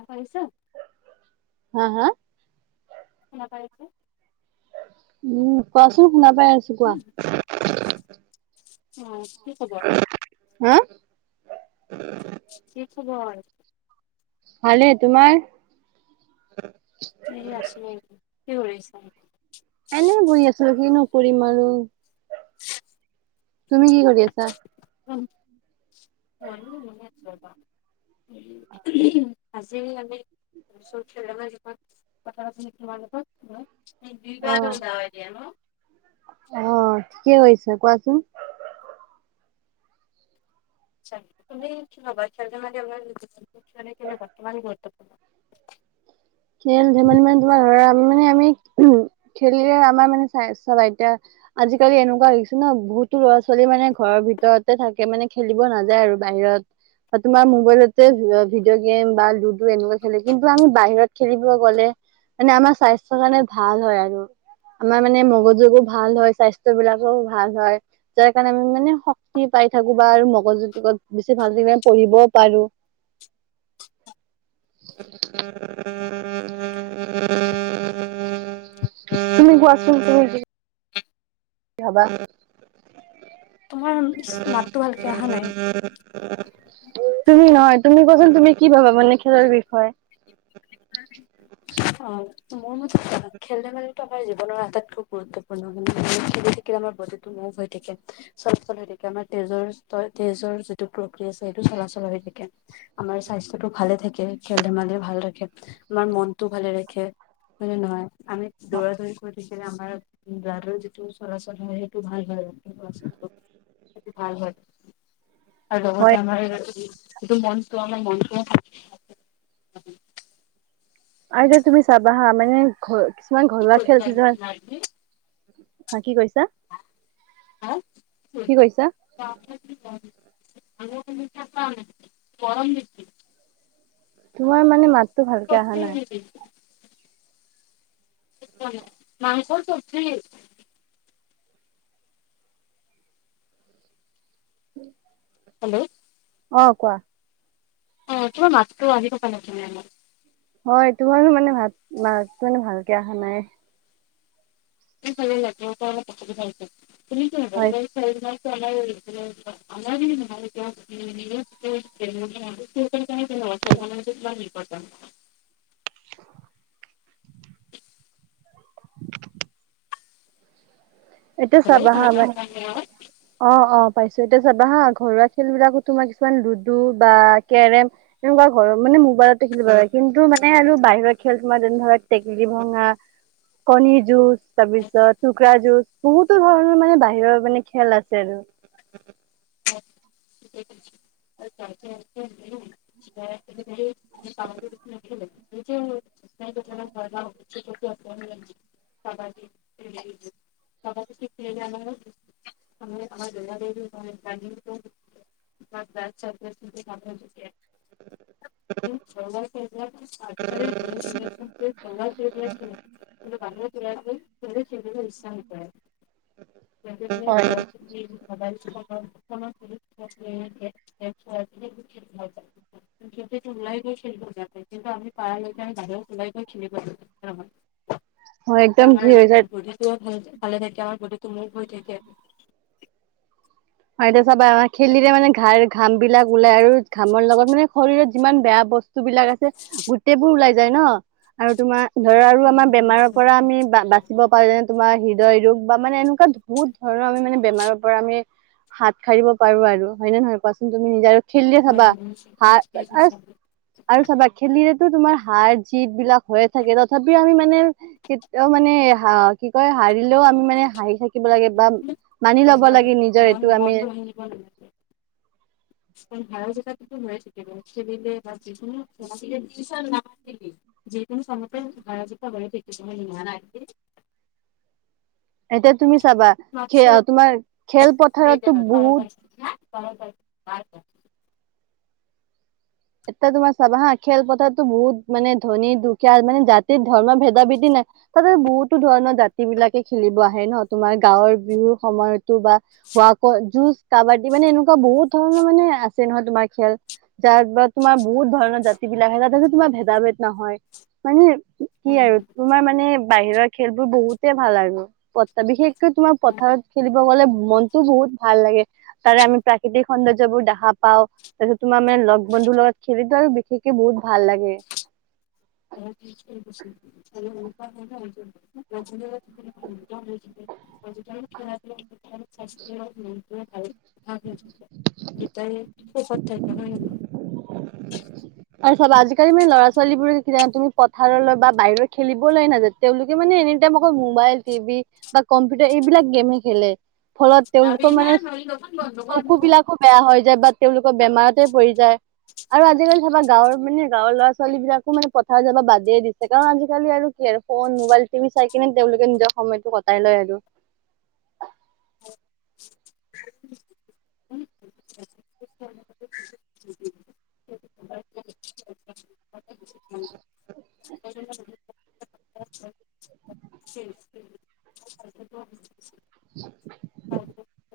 অঁ' পাৰিছা? হাঁ হাঁ? শুনা পাই আছা? উম' কোৱাচোন, শুনা পাই আছোঁ কোৱা। অঁ' কি খবৰ? হাঁ? কি খবৰ? ভালে তোমাৰ? এই আছো আৰু এনেই, কি কৰিছা? এনেই বহি আছোঁ কিনো কৰিম আৰু, তুমি কি কৰি আছা? ময়ো এনেই আছো ৰবা। [unintelligible] আজি কালি [unintelligible] তোমা লগত ময়। [unintelligible] অঁ' কি কৰিছা কোৱাচোন? [unintelligible] খেল ধেমালি মানে তোমাৰ ধৰা আমি মানে আমি খেলিলে আমাৰ মানে স্বাস্থ্য এতিয়া- আজি কালি এনেকুৱা হৈছে ন' বহুতো ল'ৰা ছোৱালী মানে ঘৰৰ ভিতৰতে থাকে মানে খেলিব নাজায় আৰু বাহিৰত। তোমাৰ মোবাইলতে ভিডিঅ' গেম বা লুডু এনেকুৱা খেলে, কিন্তু আমি বাহিৰত- খেলিব গ'লে মানে আমাৰ স্বাস্থ্যৰ কাৰণে ভাল হয় আৰু। আমাৰ মানে মগজুবোৰ ভাল হয়, স্বাস্থ্য বিলাকো ভাল হয়। যাৰ কাৰণে আমি মানে শক্তি পাই থাকো বা আৰু মগজু তোকত বেছি ভাল কিনে পঢ়িবও পাৰো। [unintelligible] তুমি কোৱাচোন তুমি কি হ'বা? তোমাৰ মাতটো ভালকে আহা নাই। তুমি নহয়, তুমি কোৱাচোন তুমি কি ভাবা মানে খেলৰ বিষয়ে? [unintelligible] [unintelligible] অ', মোৰ মতে খেল খেল ধেমালিটো আমাৰ জীৱনৰ আটাইতকৈ গুৰুত্বপূৰ্ণ মানে‌ [unintelligible] [unintelligible] আমাৰ বডিটো মুভ হৈ থাকে। চলাচল হৈ থাকে আমাৰ তেজৰ, তেজৰ যিটো প্ৰক্ৰিয়া আছে সেইটো চলাচল হৈ থাকে। আমাৰ স্বাস্থ্যটো ভালে থাকে খেল ধেমালিয়ে ভাল ৰাখে। আমাৰ মনটো ভালে ৰাখে হয়নে নহয়? আমি দৌৰা দৌৰি কৰি থাকি আমাৰ ব্লাদৰ যিটো চলাচল হয়, সেইটো ভাল হয়, আৰু চলাচলটো। ভাল হয়। আৰু হয় লগতে আমাৰ যিটো মনটো আমাৰ মনটোও আৰু যে, তুমি চাবা হা মানে ঘৰ কিছুমান ঘৰুৱা খেল [unintelligible] হা কি কৈছা? কি কৈছা [unintelligible] [unintelligible] গৰম দিছে তোমাৰ মানে মাত [unintelligible] মাংসৰ চবজি হেল্ল'! অ', কোৱা। অ', তোমাৰ মাতটো আহি থকা [unintelligible] হয়, তোমাৰো মানে ভাত-মাতটো মানে ভালকে আহা নাই। হয় [unintelligible] [unintelligible] [unintelligible] এইটোৱে চাবা হা ভাবা মই অ', অ', পাইছোঁ এতিয়া যাবা হা ঘৰুৱা খেল বিলাকতো কিছুমান লুডু বা কেৰেম তেনেকুৱা ঘৰৰ মানে মোবাইলতে খেলিব লাগে কিন্তু মানে আৰু বাহিৰৰ খেল তোমাৰ যেনে ধ-ধৰি টেকেলি ভঙা কণী যুঁজ হেল্ল' তাৰপিছত কুকুৰা যুঁজ বহুতো ধৰণৰ মানে বাহিৰৰ মানে খেল আছে আৰু। [unintelligible] [unintelligible] [unintelligible] [unintelligible] [unintelligible] [unintelligible] আজিকালি [unintelligible] কিন্তু বাহিৰত ওলাই গৈ [unintelligible] খেলিবলৈ ইচ্ছা নকৰে। উম [inaudible] [unintelligible] ঘৰতে বহি মবাইল চোবাইল [unintelligible] সিহঁতেটো ওলাই গৈ খেলিব বেয়া পায় কিন্তু আমি পাৰা লৈকে বাহিৰত ওলাই গৈ খেলিব [unintelligible] উ [unintelligible] তেতিয়া আমাৰ বডীটোও ভাল ভালে থাকে, আমাৰ বডীটোও মুভ হৈ থাকে। এতিয়া চাবা খেলিলে মানে ঘা ঘাম ওলাই আৰু ঘামৰ লগত মানে শৰীৰত যিমান বেয়া বস্তু বিলাক আছে গোটেই বোৰ ওলাই যায় ন, আৰু তোমাৰ ধৰা আৰু হয় আমাৰ বেমাৰৰ পৰা আমি বা বা ছিব পাৰে, যেনে তোমাৰ হৃদয় ৰোগ বা মানে এনেকুৱা বহুত ধৰণৰ আমি মানে বেমাৰৰ পৰা আমি হাত সাৰিব পাৰো আৰু হয়নে নহয় কোৱাচোন তুমি নিজে। খেলিলে চাবা হাত আৰু [inaudible] আৰু চাবা খেলিলেতো তোমাৰ হাৰ জিত বিলাক হৈয়ে থাকে, তথাপিও আমি মানে কেতিয়াও মানে হা কি কয় হাৰিলেও আমি মানে হাঁহি থাকি থাকিব লাগে বা, মানি লব লাগে নিজৰ এইটো আমি মাতটো ভাঙি ভাঙি আহিছে। [inaudible] [inaudible] [inaudible] এতিয়া তুমি চাবা যে নহয় তোমাৰ খেলপথাৰতো দেউতাই বহুত [unintelligible] এতিয়া তোমাৰ চাবা হা খেলপথাৰতো বহুত মানে ধনী দুখীয়া মানে জাতিৰ ধৰ্ম ভেদা ভেদি নাই। তাতে বহুতো ধৰণৰ জাতি বিলাকে খেলিব আহে ন, তোমাৰ গাঁৱৰ বিহুৰ সময়ত টো বা হোৱাকৈ জু কাবাডী এনেকুৱা বহুত ধৰণৰ মানে আ ছে নহয় তোমাৰ খেল জাত বাত তোমাৰ বহুত ধৰণৰ জাতি বিলাক আহ তাতে তোমাৰ ভেদা ভেদ নহয়। মানে কি আৰু তোমাৰ মানে বাহিৰৰ খেলবোৰ বহুতে ভাল আৰু, প বিশেষকৈ তোমাৰ পথাৰত খেলিব গ'লে মনতটো বহুত ভাল লাগে। তাৰে আমি প্ৰাকৃতিক সৌন্দৰ্যবোৰ দেখা পাও, তাৰপিছত তোমাৰ মানে লগ বন্ধুৰ লগত চুৰিতদাল বিশেষকে বহুত ভাল লাগে। [inaudible] [inaudible] [inaudible] আৰু চব আজিকালি মানে লৰা ছোৱালীৰ বোৰে যে তুমি পথাৰলৈ বা বাহিৰৰ খেলিবলৈ নাযায়। তেওঁলোকে মানে এনি টাইম অকল মোবাইল টিভি বা কম্পিউটাৰ এইবিলাক গেমহে খেলে। ফলত তেওঁলোক যাবি না মানে নহ'লে দোকান বন্ধ শকু বিলাকক বেয়া হৈ যায় বা তেওঁলোকৰ বেমাৰতে পৰি যায়, আৰু আজিকালি চাবা গাঁৱৰ মানে গাঁৱৰ লৰা ছোৱালি বিলাকো মানে পথাৰ যাব বাদে দিছে, কাৰণ আজিকালি আৰু কি আৰু ফোন মোবাইল টিভি চাই কিনে, তেওঁলোকে নিজৰ সময়টো কটাই লয় আৰু। [unintelligible] আচ্ছা [inaudible] [unintelligible] [unintelligible]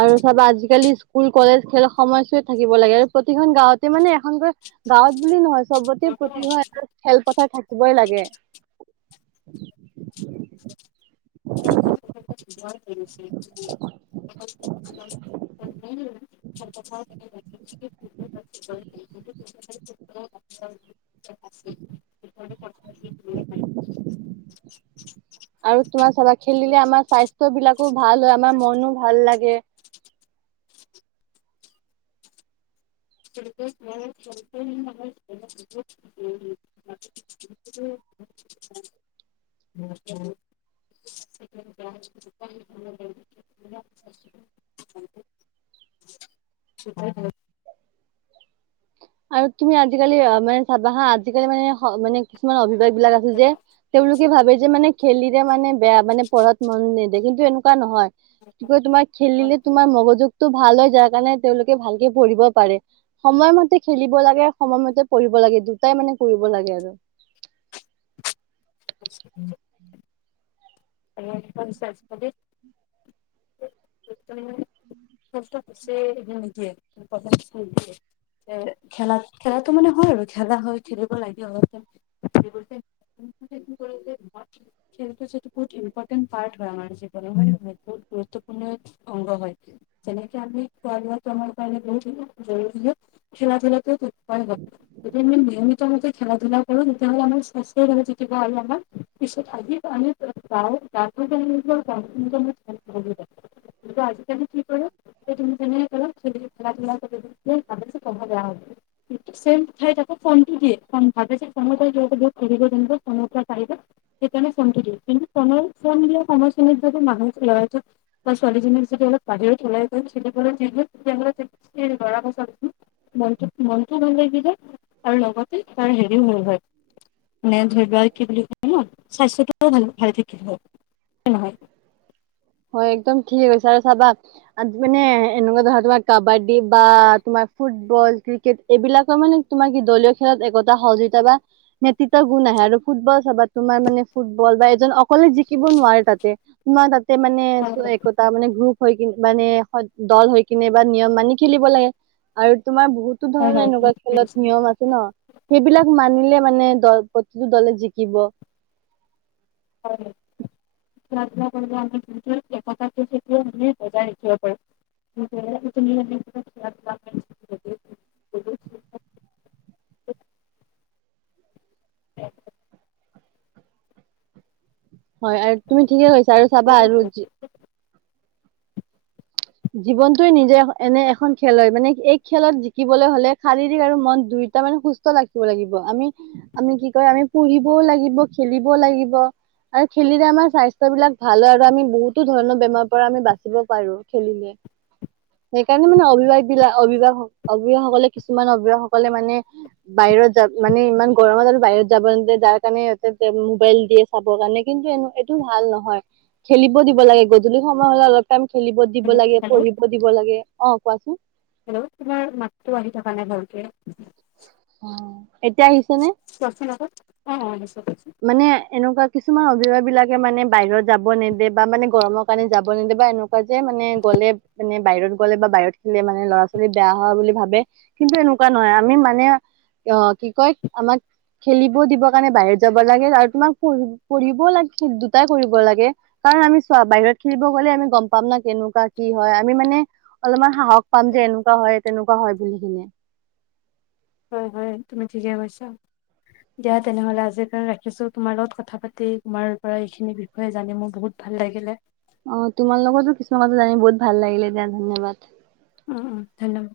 আৰু চাবা আজিকালি স্কুল কলেজ খেল সময়ছোৱাত থাকিব লাগে, আৰু প্ৰতিখন গাঁওঁতে মানে এখনকৈ গাঁৱত বুলি নহয় চবতে কৰিব। প্ৰতি ঘৰত খেলপথাৰ থাকিবই লাগে। [unintelligible] [unintelligible] [unintelligible] [unintelligible] [unintelligible] [unintelligible] আৰু তোমাৰ চাবা খেলিলে আমাৰ স্বাস্থ্য বিলাকো ভাল হয়, আমাৰ মনো ভাল লাগে। [unintelligible] [unintelligible] [unintelligible] [unintelligible] [unintelligible] [unintelligible] [unintelligible] [unintelligible] আৰু তুমি আজিকালি মানে চাবা হা আজিকালি মানে-মানে কিছুমান অভিভাবক বিলাক আছে যে তেওঁলোকে ভাবে যে মানে খেলিলে মানে বেয়া, মানে পঢ়াত মন নেদে কিন্তু এনেকুৱা নহয়। কি কয় তোমাৰ খেলিলে তোমাৰ মগজুগতটো ভাল হয়, যাৰ কাৰণে তেওঁলোকে ভালকে পঢ়িব পাৰে। সময়মতে খেলিব লাগে, সময়মতে পঢ়িব লাগে দুটাই মানে কৰিব লাগে আৰু। [unintelligible] [unintelligible] [unintelligible] খেলা-খেলাটো মানে হয় আৰু খেলা হয়, খেলিব লাগে অলপ টাইম। [unintelligible] খেলটো যিহেতু বহুত ইম্পৰ্টেণ্ট পাৰ্ত হয় আমাৰ জীৱনৰ, [unintelligible] অংগ হৈ কিয়। যেনেকে আমি [unintelligible] খেলা ধুলাটো [unintelligible] [unintelligible] নিয়মিত ভাৱে খেলা ধূলা কৰোঁ, তেতিয়াহলে আমাৰ স্বাস্থ্য [unintelligible] [unintelligible] [inaudible] [unintelligible] আজিকালি কি কৰে [unintelligible] ছেম ঠাইত আকৌ ফোনটো দিয়ে কাৰণ ভাবে যে [unintelligible] সেইকাৰণে ফোনটো দিয়ে, কিন্তু [unintelligible] ছোৱালীজনি যদি অলপ বাহিৰত ওলাই যাই খেলিবলৈ [unintelligible] মনটো, মনটোও ভাল লাগিলে, আৰু লগতে তাৰ হেৰিও হব পাৰে। [unintelligible] হয়, একদম ঠিক হৈছে আৰু চাবা [unintelligible] এনেকুৱা ধৰা তোমাৰ কাবাডী বা তোমাৰ ফুটবল ক্ৰিকেট এইবিলাকৰ মানে তোমাৰ কি দলীয় খেলত একতা সহযোগিতা বা নেতৃত্ব গুণ আহে আৰু ফুটবল চাবা, তোমাৰ মানে ফুটবল বা এজন অকলে জিকিব নোৱাৰে তাতে। তোমাৰ তাতে মানে হয় [unintelligible] টা মানে গ্ৰুপ হৈ কিনে মানে দল হৈ কিনে বা নিয়ম মানি খেলিব লাগে। আৰু তোমাৰ বহুতো হয় ধৰণৰ এনেকুৱা হয় খেলত নিয়ম আছে ন? সেইবিলাক মানিলে মানে দল প্ৰতিটো দলে জিকিব। [unintelligible] [unintelligible] বজাই ৰাখিব পাৰোঁ। [unintelligible] [inaudible] হয় আৰু তুমি ঠিকে কৈছা, আৰু চাবা আৰু জীৱনটোৱে নিজে এনে এখন খেল হয়, মানে এই খেলত জিকিবলৈ হলে শাৰীৰিক আৰু মন দুই তাৰমানে সুস্থ ৰাখিব লাগিব, আমি, আমি কি কয় আমি পঢ়িবও লাগিব খেলিবও লাগিব। আৰু খেলিলে আমাৰ স্বাস্থ্য বিলাক ভাল হয় আৰু আমি বহুতো ধৰণৰ বেমাৰৰ পৰা আমি বাচিব পাৰোঁ। খেলিলে। সেইকাৰণে মানে অভিভাস বিলাক অভিভাস অভিভাৱকসকলে কিছুমান অভিভাৱসকলে মানে বাহিৰত যাব মানে ইমান গৰমত আৰু বাহিৰত যাব নিদিয়ে যাৰ কাৰণে ইহঁতে [unintelligible] মোবাইল দি। চাব কাৰণে কিন্তু এইটো ভাল নহয় খেলিব দিব লাগে গধূলি সময় হ'লে অলপ টাইম খেলিব দিব লাগে, হেল্ল' পঢ়িব দিব লাগে, অ' কোৱাচোন। হেল্ল' তোমাৰ মাতটো আহি থকা নাই ভালকে। অ' এতিয়া আহিছে নে? [unintelligible] মানে এনেকুৱা কিছুমান অভিভাৱকবিলাকে মানে বাহিৰত যাব নেদে বা মানে গৰমৰ কাৰণে যাব নিদিয়ে বা এনেকু [unintelligible] মানে গ'লে মানে বাহিৰত গ'লে বা বাহিৰত [unintelligible] মানে লৰা ছোৱালী বেয়া হোৱা বুলি ভাৱে। কিন্তু এনেকুৱা নহয়? আমি মানে অ কি কয় আমাক খেলিব দিবৰ কাৰণে বাহিৰত যাব লাগে আৰু তোমাক পঢ-পঢ়িবও লাগ দুটাই কৰিব লাগে। কাৰণ আমি চোৱা বাহিৰত খেলিব গ'লে আমি গম পাম না কেনেকুৱা কি হয় আমি মানে অলপমান সাহস পাম যে এনেকুৱা হয় তেনেকুৱা হয় বুলি কিনে। উম হয়, তুমি ঠিকে কৈছা। দিয়া তেনেহ'লে আজিৰ কাৰণে ৰাখিছোঁ তোমাৰ লগত কথা পাতি তোমাৰ পৰা এইখিনি বিভি হয়, জানি মোৰ বহুত ভাল লাগিলে। অ তোমাৰ লগতো কিছুমান জানি বহুত ভাল লাগিলে দিয়া ধন্যবাদ। উম, উম ধন্যবাদ।